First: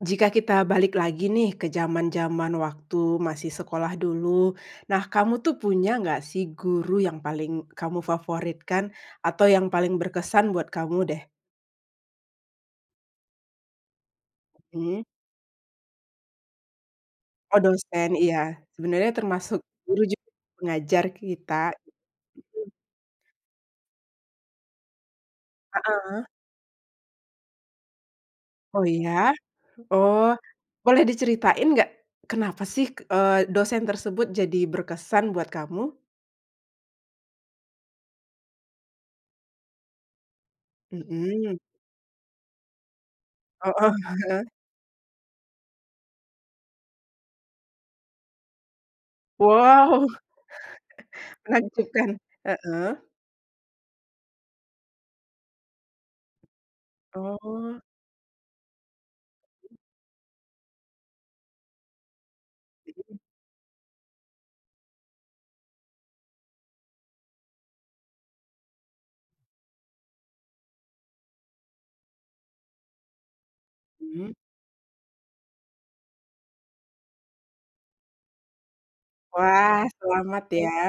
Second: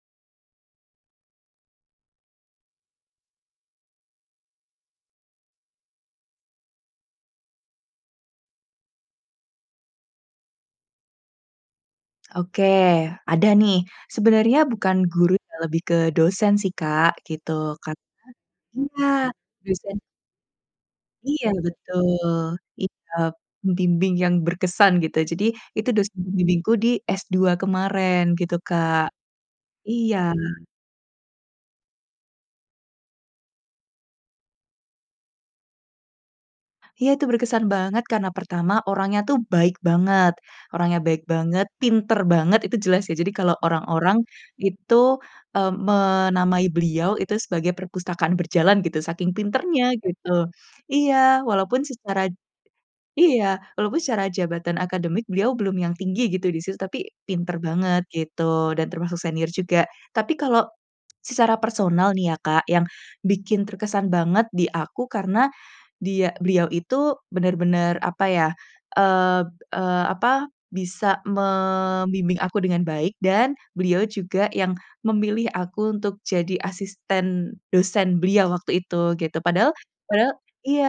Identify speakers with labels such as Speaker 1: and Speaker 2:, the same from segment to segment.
Speaker 1: Jika kita balik lagi nih ke zaman-zaman waktu masih sekolah dulu. Nah, kamu tuh punya gak sih guru yang paling kamu favoritkan? Atau yang paling berkesan buat kamu deh?
Speaker 2: Oke, ada nih, sebenarnya bukan
Speaker 1: Mmm.
Speaker 2: guru ya lebih ke dosen sih, Kak, gitu
Speaker 1: Oh, dospem, iya,
Speaker 2: karena iya,
Speaker 1: sebenernya termasuk
Speaker 2: dosen
Speaker 1: guru juga pengajar
Speaker 2: Iya,
Speaker 1: kita,
Speaker 2: betul,
Speaker 1: mhm.
Speaker 2: iya, membimbing yang berkesan gitu jadi itu dosen
Speaker 1: Heeh.
Speaker 2: pembimbingku di S2 kemarin gitu,
Speaker 1: Oh,
Speaker 2: Kak,
Speaker 1: iya?
Speaker 2: iya.
Speaker 1: Oh, boleh diceritain gak? Kenapa sih, eee, dosen tersebut jadi berkesan buat kamu?
Speaker 2: Iya, itu berkesan banget karena pertama, orangnya tuh baik banget orangnya baik
Speaker 1: Mmm.
Speaker 2: banget, pinter banget itu jelas ya. Jadi kalau
Speaker 1: Heeh
Speaker 2: orang-orang
Speaker 1: heeh.
Speaker 2: itu, eee, menamai beliau itu sebagai perpustakaan berjalan gitu saking pintarnya
Speaker 1: Wow.
Speaker 2: gitu. Iya, walaupun
Speaker 1: Menakjubkan,
Speaker 2: secara
Speaker 1: heeh.
Speaker 2: iya, walaupun secara jabatan akademik beliau belum yang tinggi gitu di situ, tapi pinter
Speaker 1: Oh.
Speaker 2: banget gitu dan termasuk senior juga. Tapi kalau secara personal nih ya, Kak, yang bikin terkesan banget di aku karena dia beliau itu benar-benar apa ya, eee eee, apa, bisa membimbing aku dengan baik dan beliau
Speaker 1: Mmm.
Speaker 2: juga yang memilih aku untuk jadi asisten dosen beliau waktu itu gitu, padahal
Speaker 1: Wah,
Speaker 2: padahal
Speaker 1: selamat ya,
Speaker 2: iya.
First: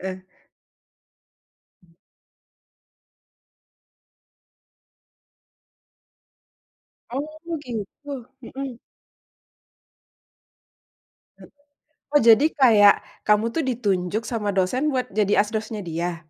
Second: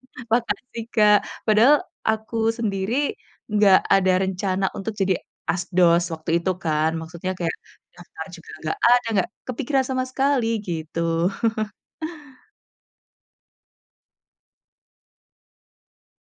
Speaker 1: heeh.
Speaker 2: Makasih, Kak. Padahal aku sendiri enggak ada rencana untuk jadi asdos waktu itu kan
Speaker 1: Oh,
Speaker 2: maksudnya kayak, daftar
Speaker 1: gitu,
Speaker 2: juga enggak
Speaker 1: mhm.
Speaker 2: ada, enggak kepikiran sama sekali gitu.
Speaker 1: Heeh. Oh, jadi kayak kamu tuh ditunjuk sama dosen buat jadi asdosnya dia?